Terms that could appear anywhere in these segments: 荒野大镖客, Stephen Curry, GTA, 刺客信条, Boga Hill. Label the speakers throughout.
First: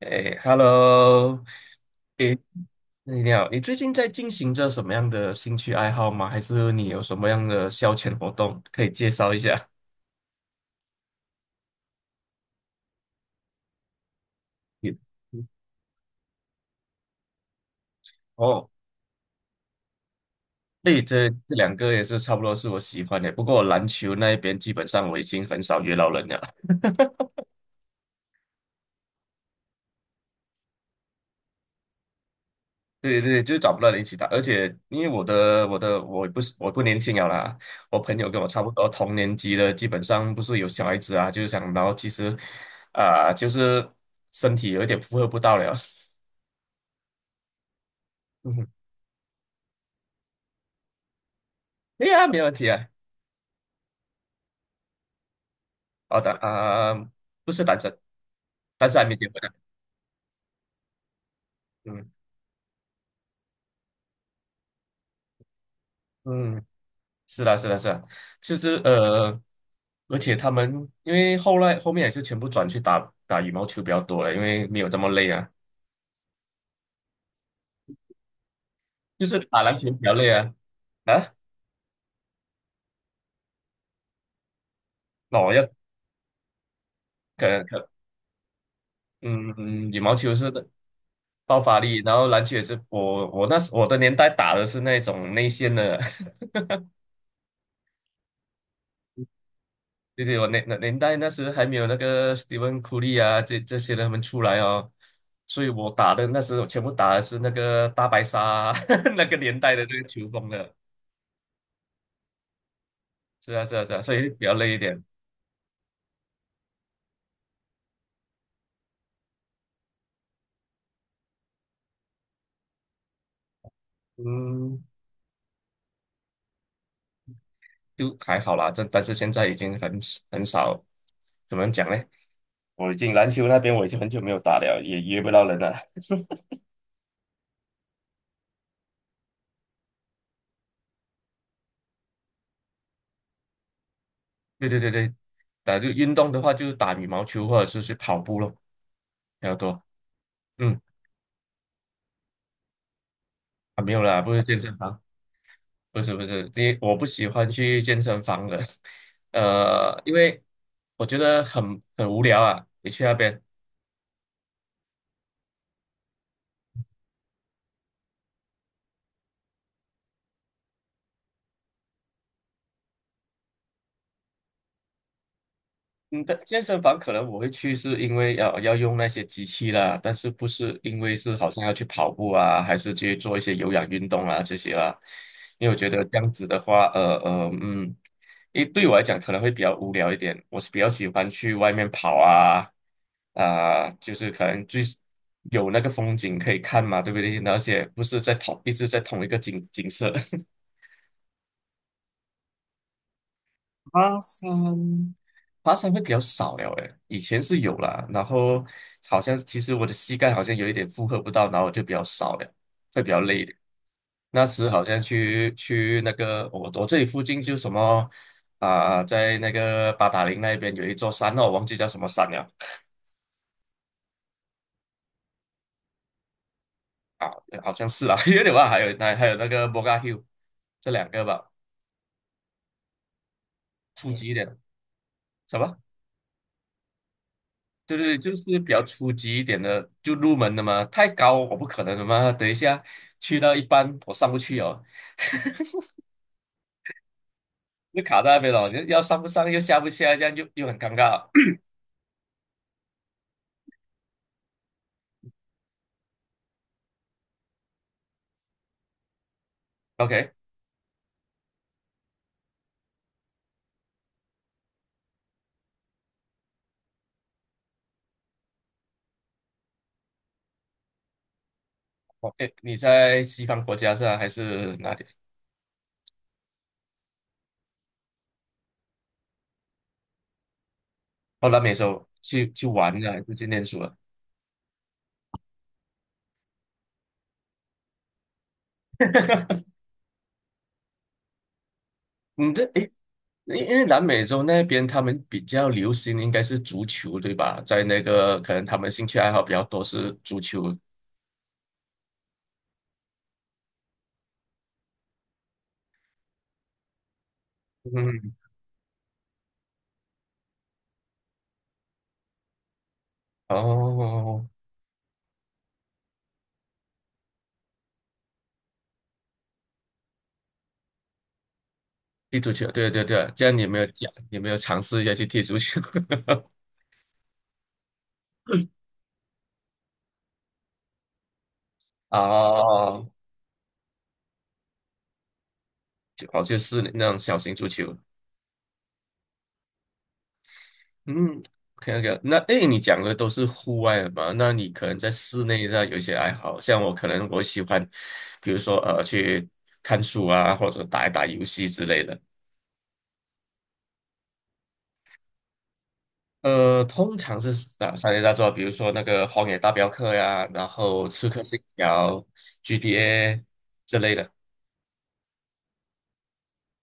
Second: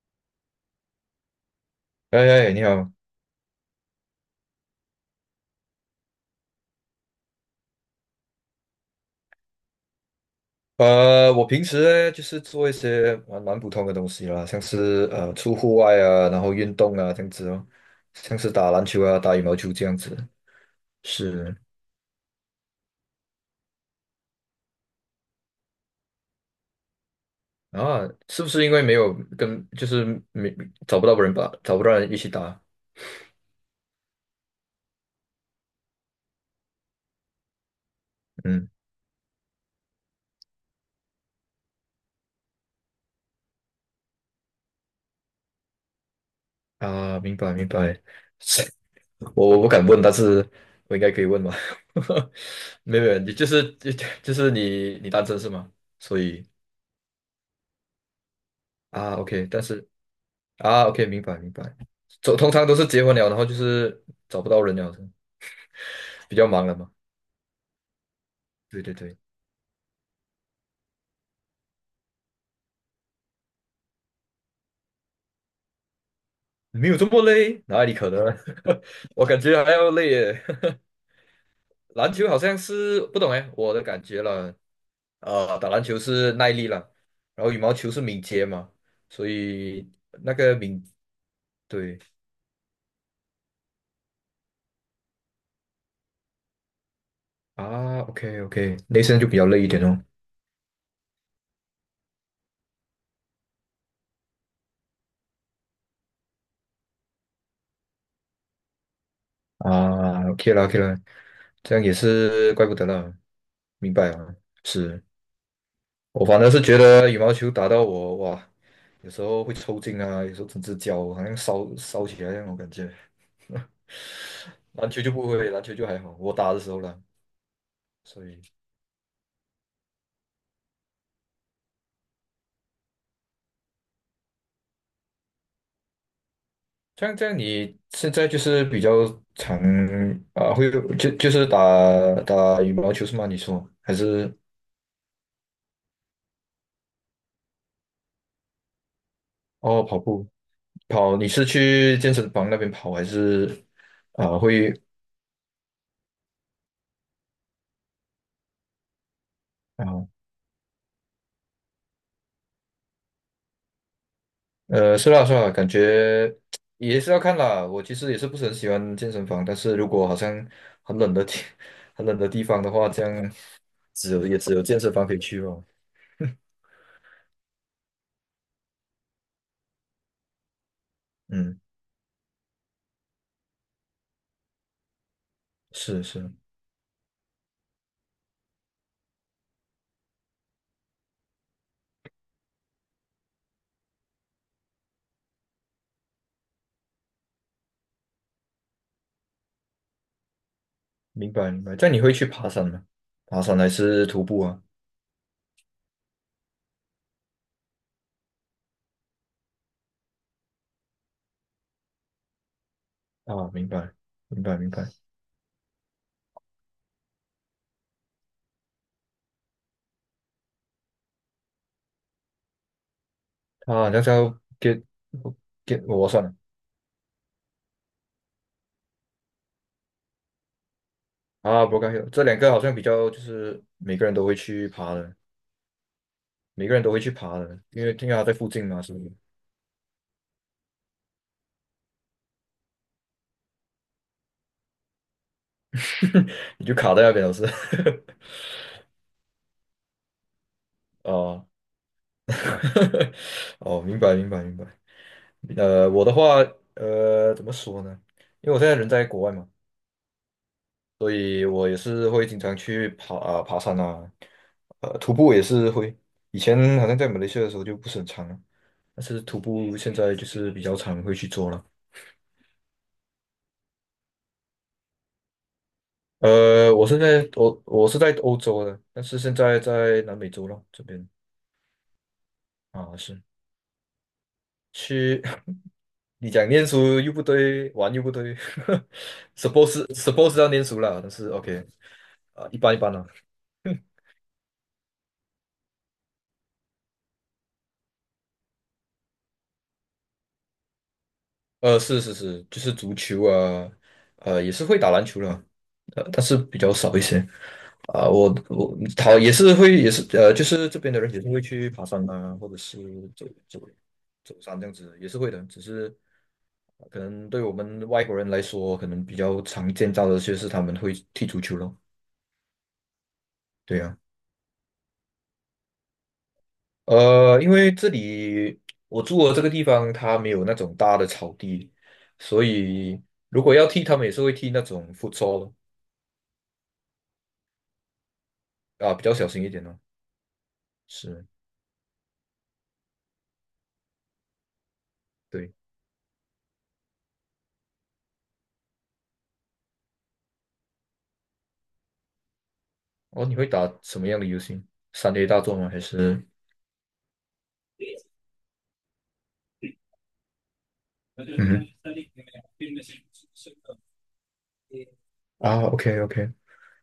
Speaker 1: 哎，Hello，哎，
Speaker 2: 哎哎，你好，
Speaker 1: 你好，你最近在进行着什么样的兴趣爱好吗？还是你有什么样的消遣活动可以介绍一下？
Speaker 2: 我平时呢就是做一些蛮普通的东西啦，像
Speaker 1: 你
Speaker 2: 是出户外啊，然后运动啊这样子哦，像是
Speaker 1: 哦，
Speaker 2: 打篮球啊、打羽毛球这样子。
Speaker 1: 对，这
Speaker 2: 是
Speaker 1: 两个也是差不多是我喜欢的，不过篮球那一边基本上我已经很少约到人了。
Speaker 2: 啊，是不是因为没有跟就是没找不到人吧，找不到人一起打？
Speaker 1: 对对，就是找不到人一起打，而且因为我的我的我不是我不年轻了啦，我朋友跟我差
Speaker 2: 嗯
Speaker 1: 不多同年级的，基本上不是有小孩子啊，就是想，然后其实啊、就是身体有一点负荷不到了，
Speaker 2: 啊，明白明白，
Speaker 1: 嗯
Speaker 2: 是
Speaker 1: 哼，
Speaker 2: 我不敢问，但是我应该可以问吧？
Speaker 1: 对呀，没问题 啊，
Speaker 2: 没有没有，你就是 就是你单身是吗？所
Speaker 1: 好的
Speaker 2: 以
Speaker 1: 啊、不是单身，但是还
Speaker 2: 啊
Speaker 1: 没结婚
Speaker 2: ，OK，
Speaker 1: 呢、
Speaker 2: 但是。啊，OK，明白明白。
Speaker 1: 嗯
Speaker 2: 走，通常都是结婚了，然后就是找不到人了，比较
Speaker 1: 嗯，
Speaker 2: 忙了嘛。
Speaker 1: 是啦是啦是啦，就是
Speaker 2: 对对对，
Speaker 1: 而且他们因为后来后面也是全部转去打打羽毛球比较多了，因为没有这么累啊，
Speaker 2: 没有这么累，哪里可能？我
Speaker 1: 就是
Speaker 2: 感
Speaker 1: 打
Speaker 2: 觉还
Speaker 1: 篮球
Speaker 2: 要
Speaker 1: 比
Speaker 2: 累
Speaker 1: 较累
Speaker 2: 耶。
Speaker 1: 啊啊。
Speaker 2: 篮球好像是不懂哎，我的感觉了。
Speaker 1: 那我要
Speaker 2: 打篮球是耐力了，然
Speaker 1: 可
Speaker 2: 后羽
Speaker 1: 能
Speaker 2: 毛
Speaker 1: 可
Speaker 2: 球是敏捷嘛，所
Speaker 1: 嗯
Speaker 2: 以
Speaker 1: 羽毛
Speaker 2: 那
Speaker 1: 球是
Speaker 2: 个敏，
Speaker 1: 爆发力，
Speaker 2: 对
Speaker 1: 然后篮球也是我那时我的年代打的是那种内线的，
Speaker 2: 啊，OK OK，内身就比较累一点哦。
Speaker 1: 就是我那年代那时还没有那个 Stephen Curry 啊这些人他们出来哦，所以我打的那时我全部打的是那个大白鲨啊 那个年代的那个球
Speaker 2: 啊
Speaker 1: 风
Speaker 2: ，OK 了
Speaker 1: 的，
Speaker 2: OK 了，这样也是怪不得了，
Speaker 1: 是啊是啊是
Speaker 2: 明
Speaker 1: 啊，
Speaker 2: 白
Speaker 1: 所以
Speaker 2: 啊，
Speaker 1: 比较累一点，
Speaker 2: 是。我反正是觉得羽毛球打到我哇，有时候会抽筋啊，有时候整只脚好像烧烧起来那种感觉。
Speaker 1: 嗯，
Speaker 2: 篮球就不会，篮球就还好，我打的时候呢，
Speaker 1: 就
Speaker 2: 所
Speaker 1: 还
Speaker 2: 以
Speaker 1: 好啦，这但是现在已经很少，怎么讲呢？我已经篮球那边我已经很久没有打了，也约不到人了。
Speaker 2: 这样，你现在就是比较常啊，会就是打羽毛球是吗？你说还是
Speaker 1: 对对对对，打就运动的话，就是打羽毛球或者是去跑步咯，比较多。
Speaker 2: 哦跑步
Speaker 1: 嗯，
Speaker 2: 跑？你是去健身房那边跑还是
Speaker 1: 啊没有啦，不
Speaker 2: 啊
Speaker 1: 是健
Speaker 2: 会？
Speaker 1: 身房，不是不是，因为我不喜欢去健身房的，
Speaker 2: 啊
Speaker 1: 因为我觉得很无聊啊，你去那边，
Speaker 2: 是啦是啦，感觉也是要看啦。我其实也是不是很喜欢健身房，但是如果好像很冷的天、很冷的地方的话，这样只有也只有健身房可以去哦。
Speaker 1: 嗯，但健身房可能我会去，是因为要要用那些机器啦，但是不是因为是好
Speaker 2: 嗯，
Speaker 1: 像要去跑步啊，还是去做一些有氧运动啊这些啦？因为我觉
Speaker 2: 是
Speaker 1: 得这样
Speaker 2: 是，
Speaker 1: 子的话，因为对我来讲可能会比较无聊一点，我是比较喜欢去外面跑啊，啊、就是可能最有那个风景可以看嘛，对不对？而且不是在同一直在同一个景景色，
Speaker 2: 明白明白。这样你会去爬山吗？爬山还是
Speaker 1: 爬
Speaker 2: 徒步啊？
Speaker 1: 山，爬山会比较少了诶，以前是有啦，然后好像其实我的膝盖好像有一点负荷不到，然后我就比较少了，会比较累一
Speaker 2: 啊，
Speaker 1: 点。
Speaker 2: 明白明
Speaker 1: 那
Speaker 2: 白
Speaker 1: 时
Speaker 2: 明
Speaker 1: 好
Speaker 2: 白。
Speaker 1: 像去那个我这里附近就什么啊、在那个八达岭那边有一座山哦，我忘记叫什么山了
Speaker 2: 啊，那叫 get get 我算了
Speaker 1: 啊，好像是啦，有点忘了还有那个 Boga Hill,这两个吧，
Speaker 2: 啊不 r o c 这两个好像比较就是每个
Speaker 1: 初
Speaker 2: 人都
Speaker 1: 级一
Speaker 2: 会
Speaker 1: 点
Speaker 2: 去爬的，
Speaker 1: 什么？
Speaker 2: 每个人都会去爬的，因为
Speaker 1: 对对
Speaker 2: 因为
Speaker 1: 对，
Speaker 2: 它在
Speaker 1: 就
Speaker 2: 附
Speaker 1: 是
Speaker 2: 近
Speaker 1: 比
Speaker 2: 嘛，
Speaker 1: 较
Speaker 2: 是不
Speaker 1: 初
Speaker 2: 是？
Speaker 1: 级一点的，就入门的嘛，太高我不可能的嘛。等一下去到一半我上不去哦，
Speaker 2: 你就卡在那边老师。
Speaker 1: 就卡在那边了，要上不上又下不下，这样又又很尴 尬。
Speaker 2: 哦，哦，明白明白明白。我的话，怎么说呢？因为我现在人在国外嘛，
Speaker 1: OK,
Speaker 2: 所以我也是会经常去爬山啊，徒步也是会。以前好像在马来西亚的时候就不是很常了，但是徒步现在就是比较常会去做了。
Speaker 1: 哦，哎，你在西方国家是啊，还是哪里？
Speaker 2: 我现在我是在欧洲的，但是现在在南美洲了这边
Speaker 1: 哦，南美洲去
Speaker 2: 啊，
Speaker 1: 玩了，还
Speaker 2: 是。
Speaker 1: 是去念书了？
Speaker 2: 去，你讲念书又不对，玩又不对 suppose 要念书了，但是 OK 啊、
Speaker 1: 你
Speaker 2: 一
Speaker 1: 这
Speaker 2: 般一
Speaker 1: 哎，
Speaker 2: 般啦。
Speaker 1: 因因 为南美洲那边他们比较流行应该是足球，对吧？在那个可能他们兴趣爱好比较多是足球。
Speaker 2: 是是是，就是足球啊，也是会打篮球了，但是比较少一些。啊、我
Speaker 1: 嗯，
Speaker 2: 我他也是会，也是就是这边的人也是会去爬山啊，或者是走走
Speaker 1: 哦，
Speaker 2: 山这样子，也是会的。只是可能对我们外国人来说，可能比较常见到的就是他们会踢足球咯。
Speaker 1: 踢足球，对对对，这样你有没
Speaker 2: 对
Speaker 1: 有
Speaker 2: 啊。
Speaker 1: 讲，你有没有尝试一下去踢足球？
Speaker 2: 因为这里我住的这个地方，它没有那种大的草地，所以
Speaker 1: 哦，
Speaker 2: 如果要剃，他们也是会剃那种 f u t
Speaker 1: 就哦，就是那种小型足球。
Speaker 2: 的啊，比较小心一点哦。是，
Speaker 1: 嗯，OK OK,那诶，你讲的都是户外的嘛？那你可能在室
Speaker 2: 对。
Speaker 1: 内上有一些爱好，像我可能我喜欢，比如说去看书啊，或者打一打游戏之类的。
Speaker 2: 哦，你会打什么样的游戏？3A 大作吗？还是？
Speaker 1: 通常是哪三类大作？比如说那个《荒野大镖客》呀，然后
Speaker 2: 嗯
Speaker 1: 《刺客信
Speaker 2: 哼
Speaker 1: 条》、GTA 之类的。
Speaker 2: 啊，OK OK，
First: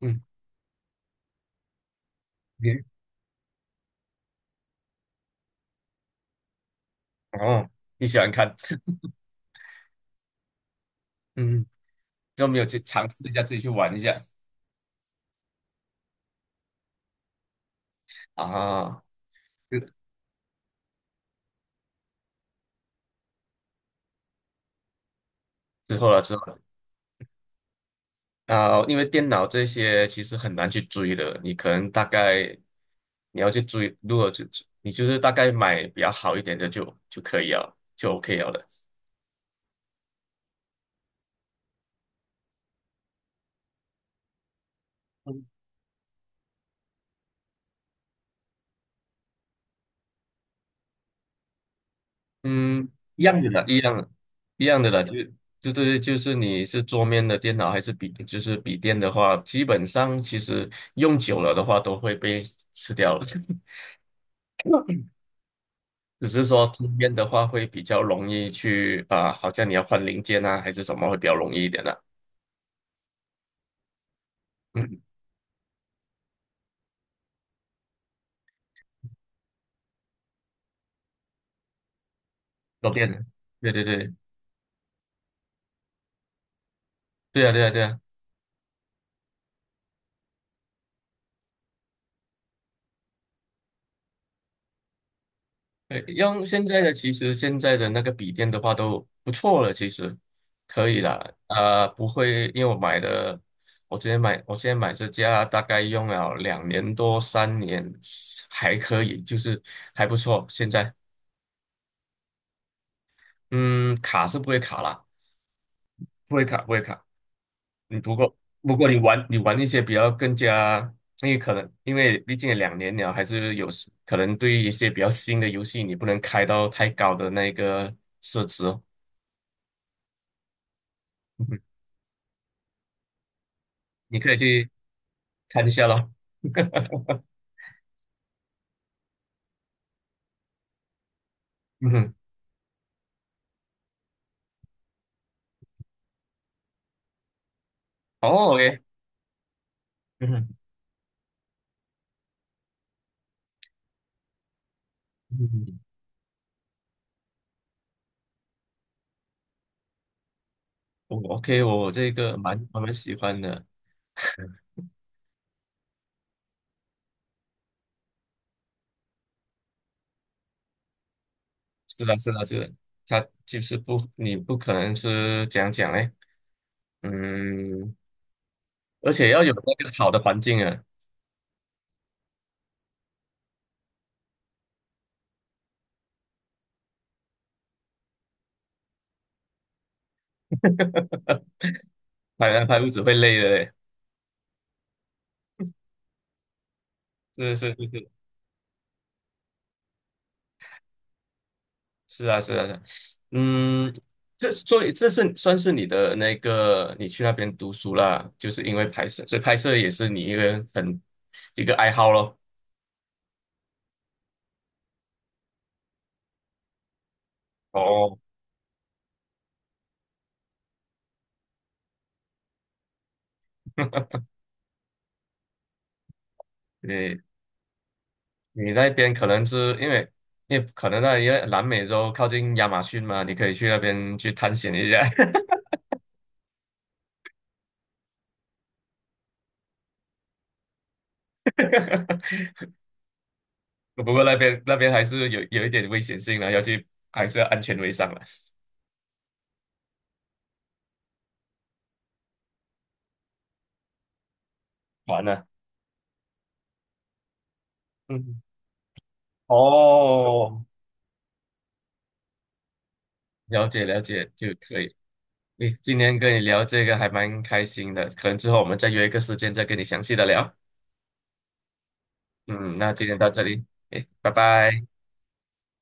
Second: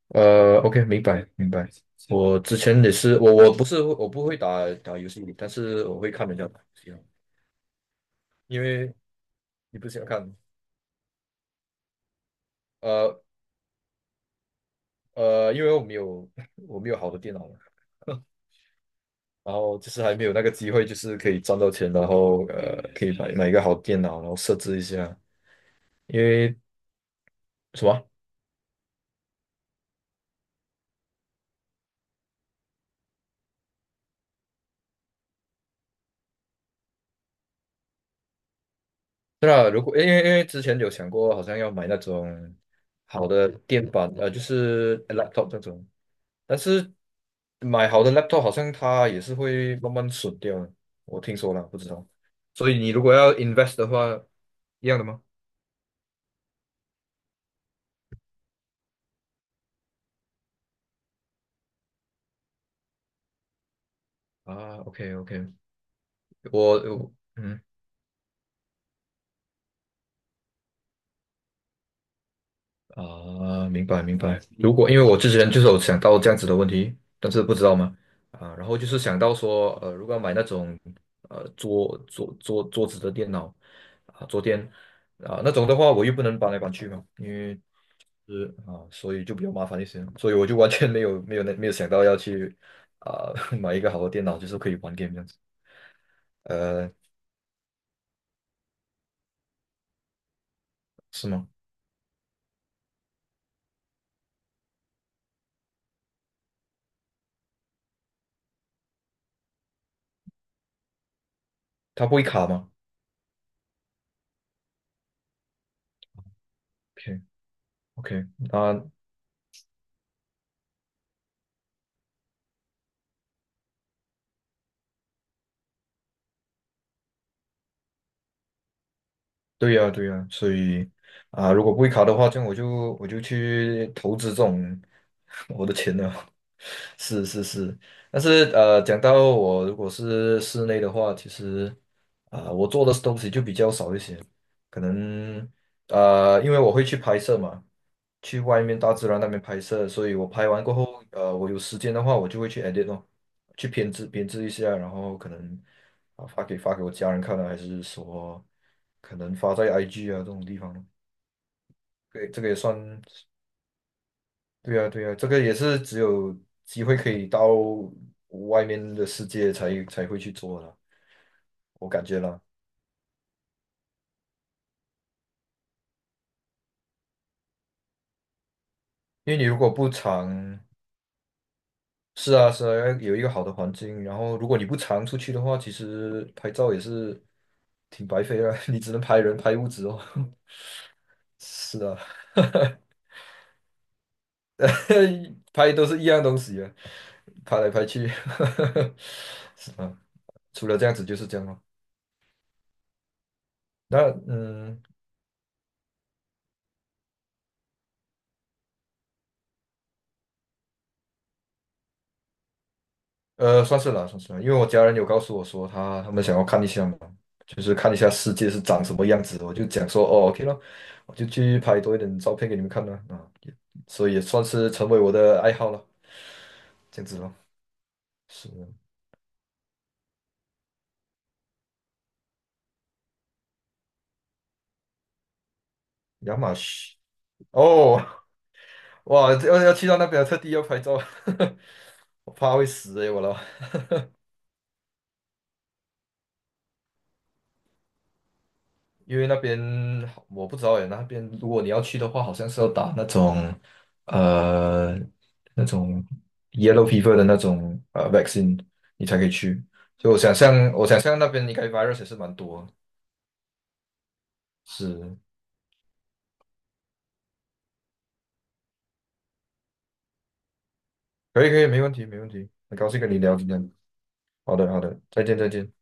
Speaker 1: 嗯，
Speaker 2: OK，明白明白。我之
Speaker 1: 你
Speaker 2: 前也是，我我不是我不会打游戏但是我会看人家打游戏哦，
Speaker 1: 哦，你喜欢看？
Speaker 2: 因为 你不喜欢看，
Speaker 1: 嗯，都没有去尝
Speaker 2: 呃
Speaker 1: 试一下，自己去玩一下
Speaker 2: 因为我没有 我没有好的电脑嘛，
Speaker 1: 啊。
Speaker 2: 然后
Speaker 1: 就
Speaker 2: 就是还没有那个机会，就是可以赚到钱，然后可以买一个好电脑，然后设置一下。
Speaker 1: 之后
Speaker 2: 因
Speaker 1: 了之后
Speaker 2: 为
Speaker 1: 了
Speaker 2: 什么？
Speaker 1: 啊，因为电脑这些其实很难去追的，你可能大概你要去追，如果就你就是大概买比较好一点的就可以了，就 OK 了的。
Speaker 2: 对啊，如果因为之前有想过，好像要买那种好的电板，就是 laptop 那种，但是买好的 laptop 好像它也是会慢慢损掉的，我听说了，不知道。所以
Speaker 1: 嗯，
Speaker 2: 你如果
Speaker 1: 一
Speaker 2: 要
Speaker 1: 样的啦，
Speaker 2: invest
Speaker 1: 一
Speaker 2: 的
Speaker 1: 样的，
Speaker 2: 话，
Speaker 1: 一样
Speaker 2: 一
Speaker 1: 的
Speaker 2: 样
Speaker 1: 啦，
Speaker 2: 的吗？
Speaker 1: 对，就是你是桌面的电脑还是笔，就是笔电的话，基本上其实用久了的话都会被吃掉了。
Speaker 2: 啊，OK OK，
Speaker 1: 只是说
Speaker 2: 我
Speaker 1: 这
Speaker 2: 我
Speaker 1: 边的话
Speaker 2: 嗯。
Speaker 1: 会比较容易去啊、好像你要换零件啊，还是什么会比较容易一点的、
Speaker 2: 啊，明白明白。如果因
Speaker 1: 嗯，
Speaker 2: 为我之前就是有想到这样子的问题，但是不知道嘛，啊，然后就是想到说，如果要买那种桌桌桌桌
Speaker 1: 都
Speaker 2: 子
Speaker 1: 变
Speaker 2: 的
Speaker 1: 的。
Speaker 2: 电脑
Speaker 1: 对对对，
Speaker 2: 啊桌垫啊那种的话，我又不能搬来搬去嘛，因
Speaker 1: 对啊
Speaker 2: 为
Speaker 1: 对啊对啊，
Speaker 2: 是啊，所以就比较麻烦一些，所以我就完全没有没有那没有想到要去啊 买一个好的电脑，就是可以玩 g a 这样子。
Speaker 1: 用现在
Speaker 2: 呃，
Speaker 1: 的其实现在的那个笔电的话都不错了，其实可以
Speaker 2: 是
Speaker 1: 啦。
Speaker 2: 吗？
Speaker 1: 啊，不会，因为我买的，我之前买，我现在买这家大概用了两年多三年，还可以，就是还不错。现在，
Speaker 2: 它不会卡吗
Speaker 1: 嗯，卡是不会卡啦，不会卡，不会卡。
Speaker 2: ？OK
Speaker 1: 你不
Speaker 2: OK，
Speaker 1: 过不过
Speaker 2: 那
Speaker 1: 你玩一些比较更加，因为可能因为毕竟也两年了，还是有时可能对于一些比较新的游戏，你不能开到太高的那个设置哦。
Speaker 2: 对呀，对呀，所以
Speaker 1: 嗯
Speaker 2: 啊，
Speaker 1: 哼
Speaker 2: 如果不会卡的话，这样我就去投
Speaker 1: 你
Speaker 2: 资
Speaker 1: 可以
Speaker 2: 这
Speaker 1: 去
Speaker 2: 种 我
Speaker 1: 看一
Speaker 2: 的
Speaker 1: 下
Speaker 2: 钱
Speaker 1: 咯。
Speaker 2: 了。是是是，但是讲到我如果是室内的话，其实
Speaker 1: 嗯哼，
Speaker 2: 啊、我做的东西就比较少一些，可能因为我会去拍摄嘛，去
Speaker 1: 哦
Speaker 2: 外
Speaker 1: ，OK,
Speaker 2: 面大自然那边拍摄，所以我
Speaker 1: 嗯哼，
Speaker 2: 拍完过后，我有时间的话，我就会去 edit 咯，去编制编制一下，然后可能
Speaker 1: 嗯，
Speaker 2: 啊发给我家人看啊，还是说可能发在 IG 啊这种地方咯，
Speaker 1: 我 OK,我这
Speaker 2: 对，
Speaker 1: 个
Speaker 2: 这个也
Speaker 1: 蛮
Speaker 2: 算。
Speaker 1: 我蛮喜欢的。
Speaker 2: 对呀，对呀，这个也是只有机会可以到外面的世界才会去做的，我
Speaker 1: 是
Speaker 2: 感
Speaker 1: 的，
Speaker 2: 觉
Speaker 1: 是
Speaker 2: 啦。
Speaker 1: 的，是的，它就是不，你不可能是讲讲嘞，嗯，而且
Speaker 2: 因为
Speaker 1: 要
Speaker 2: 你
Speaker 1: 有
Speaker 2: 如果
Speaker 1: 那
Speaker 2: 不
Speaker 1: 个好的环
Speaker 2: 常，
Speaker 1: 境啊，
Speaker 2: 是啊是啊，要有一个好的环境，然后如果你不常出去的话，其实拍照也是挺白费啊，你只能拍人拍物质哦。是啊，
Speaker 1: 拍来拍屋子会累的嘞。
Speaker 2: 拍都是一样东西啊，
Speaker 1: 是
Speaker 2: 拍来
Speaker 1: 是
Speaker 2: 拍
Speaker 1: 是。
Speaker 2: 去，是啊，除了这样子就是这样咯。
Speaker 1: 是啊，是啊，是啊嗯，
Speaker 2: 那
Speaker 1: 这
Speaker 2: 嗯。
Speaker 1: 所以这是算是你的那个，你去那边读书啦，就是因为拍摄，所以拍摄也是你一个很一个爱好咯。
Speaker 2: 算是啦，算是啦，因为我家人有告诉我说他们想要看一下嘛，就是看一下
Speaker 1: 哦，
Speaker 2: 世界是长什么样子的，我就讲说哦，OK 了，我就去拍多一点照片给你们看啦，啊，也所以也算是成为我的爱好了，这样子
Speaker 1: 你
Speaker 2: 咯，是的
Speaker 1: 你那边可能是因为，因为可能那因为南美洲靠近亚马逊嘛，你可以去那边去探险一下。
Speaker 2: 亚马逊哦，哇，要去到那边特地要拍照，我 怕会死诶、我了，
Speaker 1: 不过那边那边还是有有一点危险性的，要去还是要安全为上了，
Speaker 2: 因为那边我不知道耶，那边如果你要去的话，好像是要打那种呃
Speaker 1: 完了。
Speaker 2: 那种 yellow fever 的那种
Speaker 1: 嗯，
Speaker 2: vaccine，你才可以去。所以我想
Speaker 1: 哦，
Speaker 2: 象，我想象那边应该 virus 也是蛮多的。
Speaker 1: 了解了解就可以。
Speaker 2: 是，
Speaker 1: 你今天跟你聊这个还蛮开心的，可能之后我们再约一个时间再跟你详细的聊。
Speaker 2: 可以可以，没问题没问题。
Speaker 1: 嗯，
Speaker 2: 很高
Speaker 1: 那
Speaker 2: 兴
Speaker 1: 今
Speaker 2: 跟
Speaker 1: 天
Speaker 2: 你
Speaker 1: 到
Speaker 2: 聊
Speaker 1: 这
Speaker 2: 今
Speaker 1: 里，
Speaker 2: 天。
Speaker 1: 诶，拜
Speaker 2: 好的好
Speaker 1: 拜。
Speaker 2: 的，再见再见。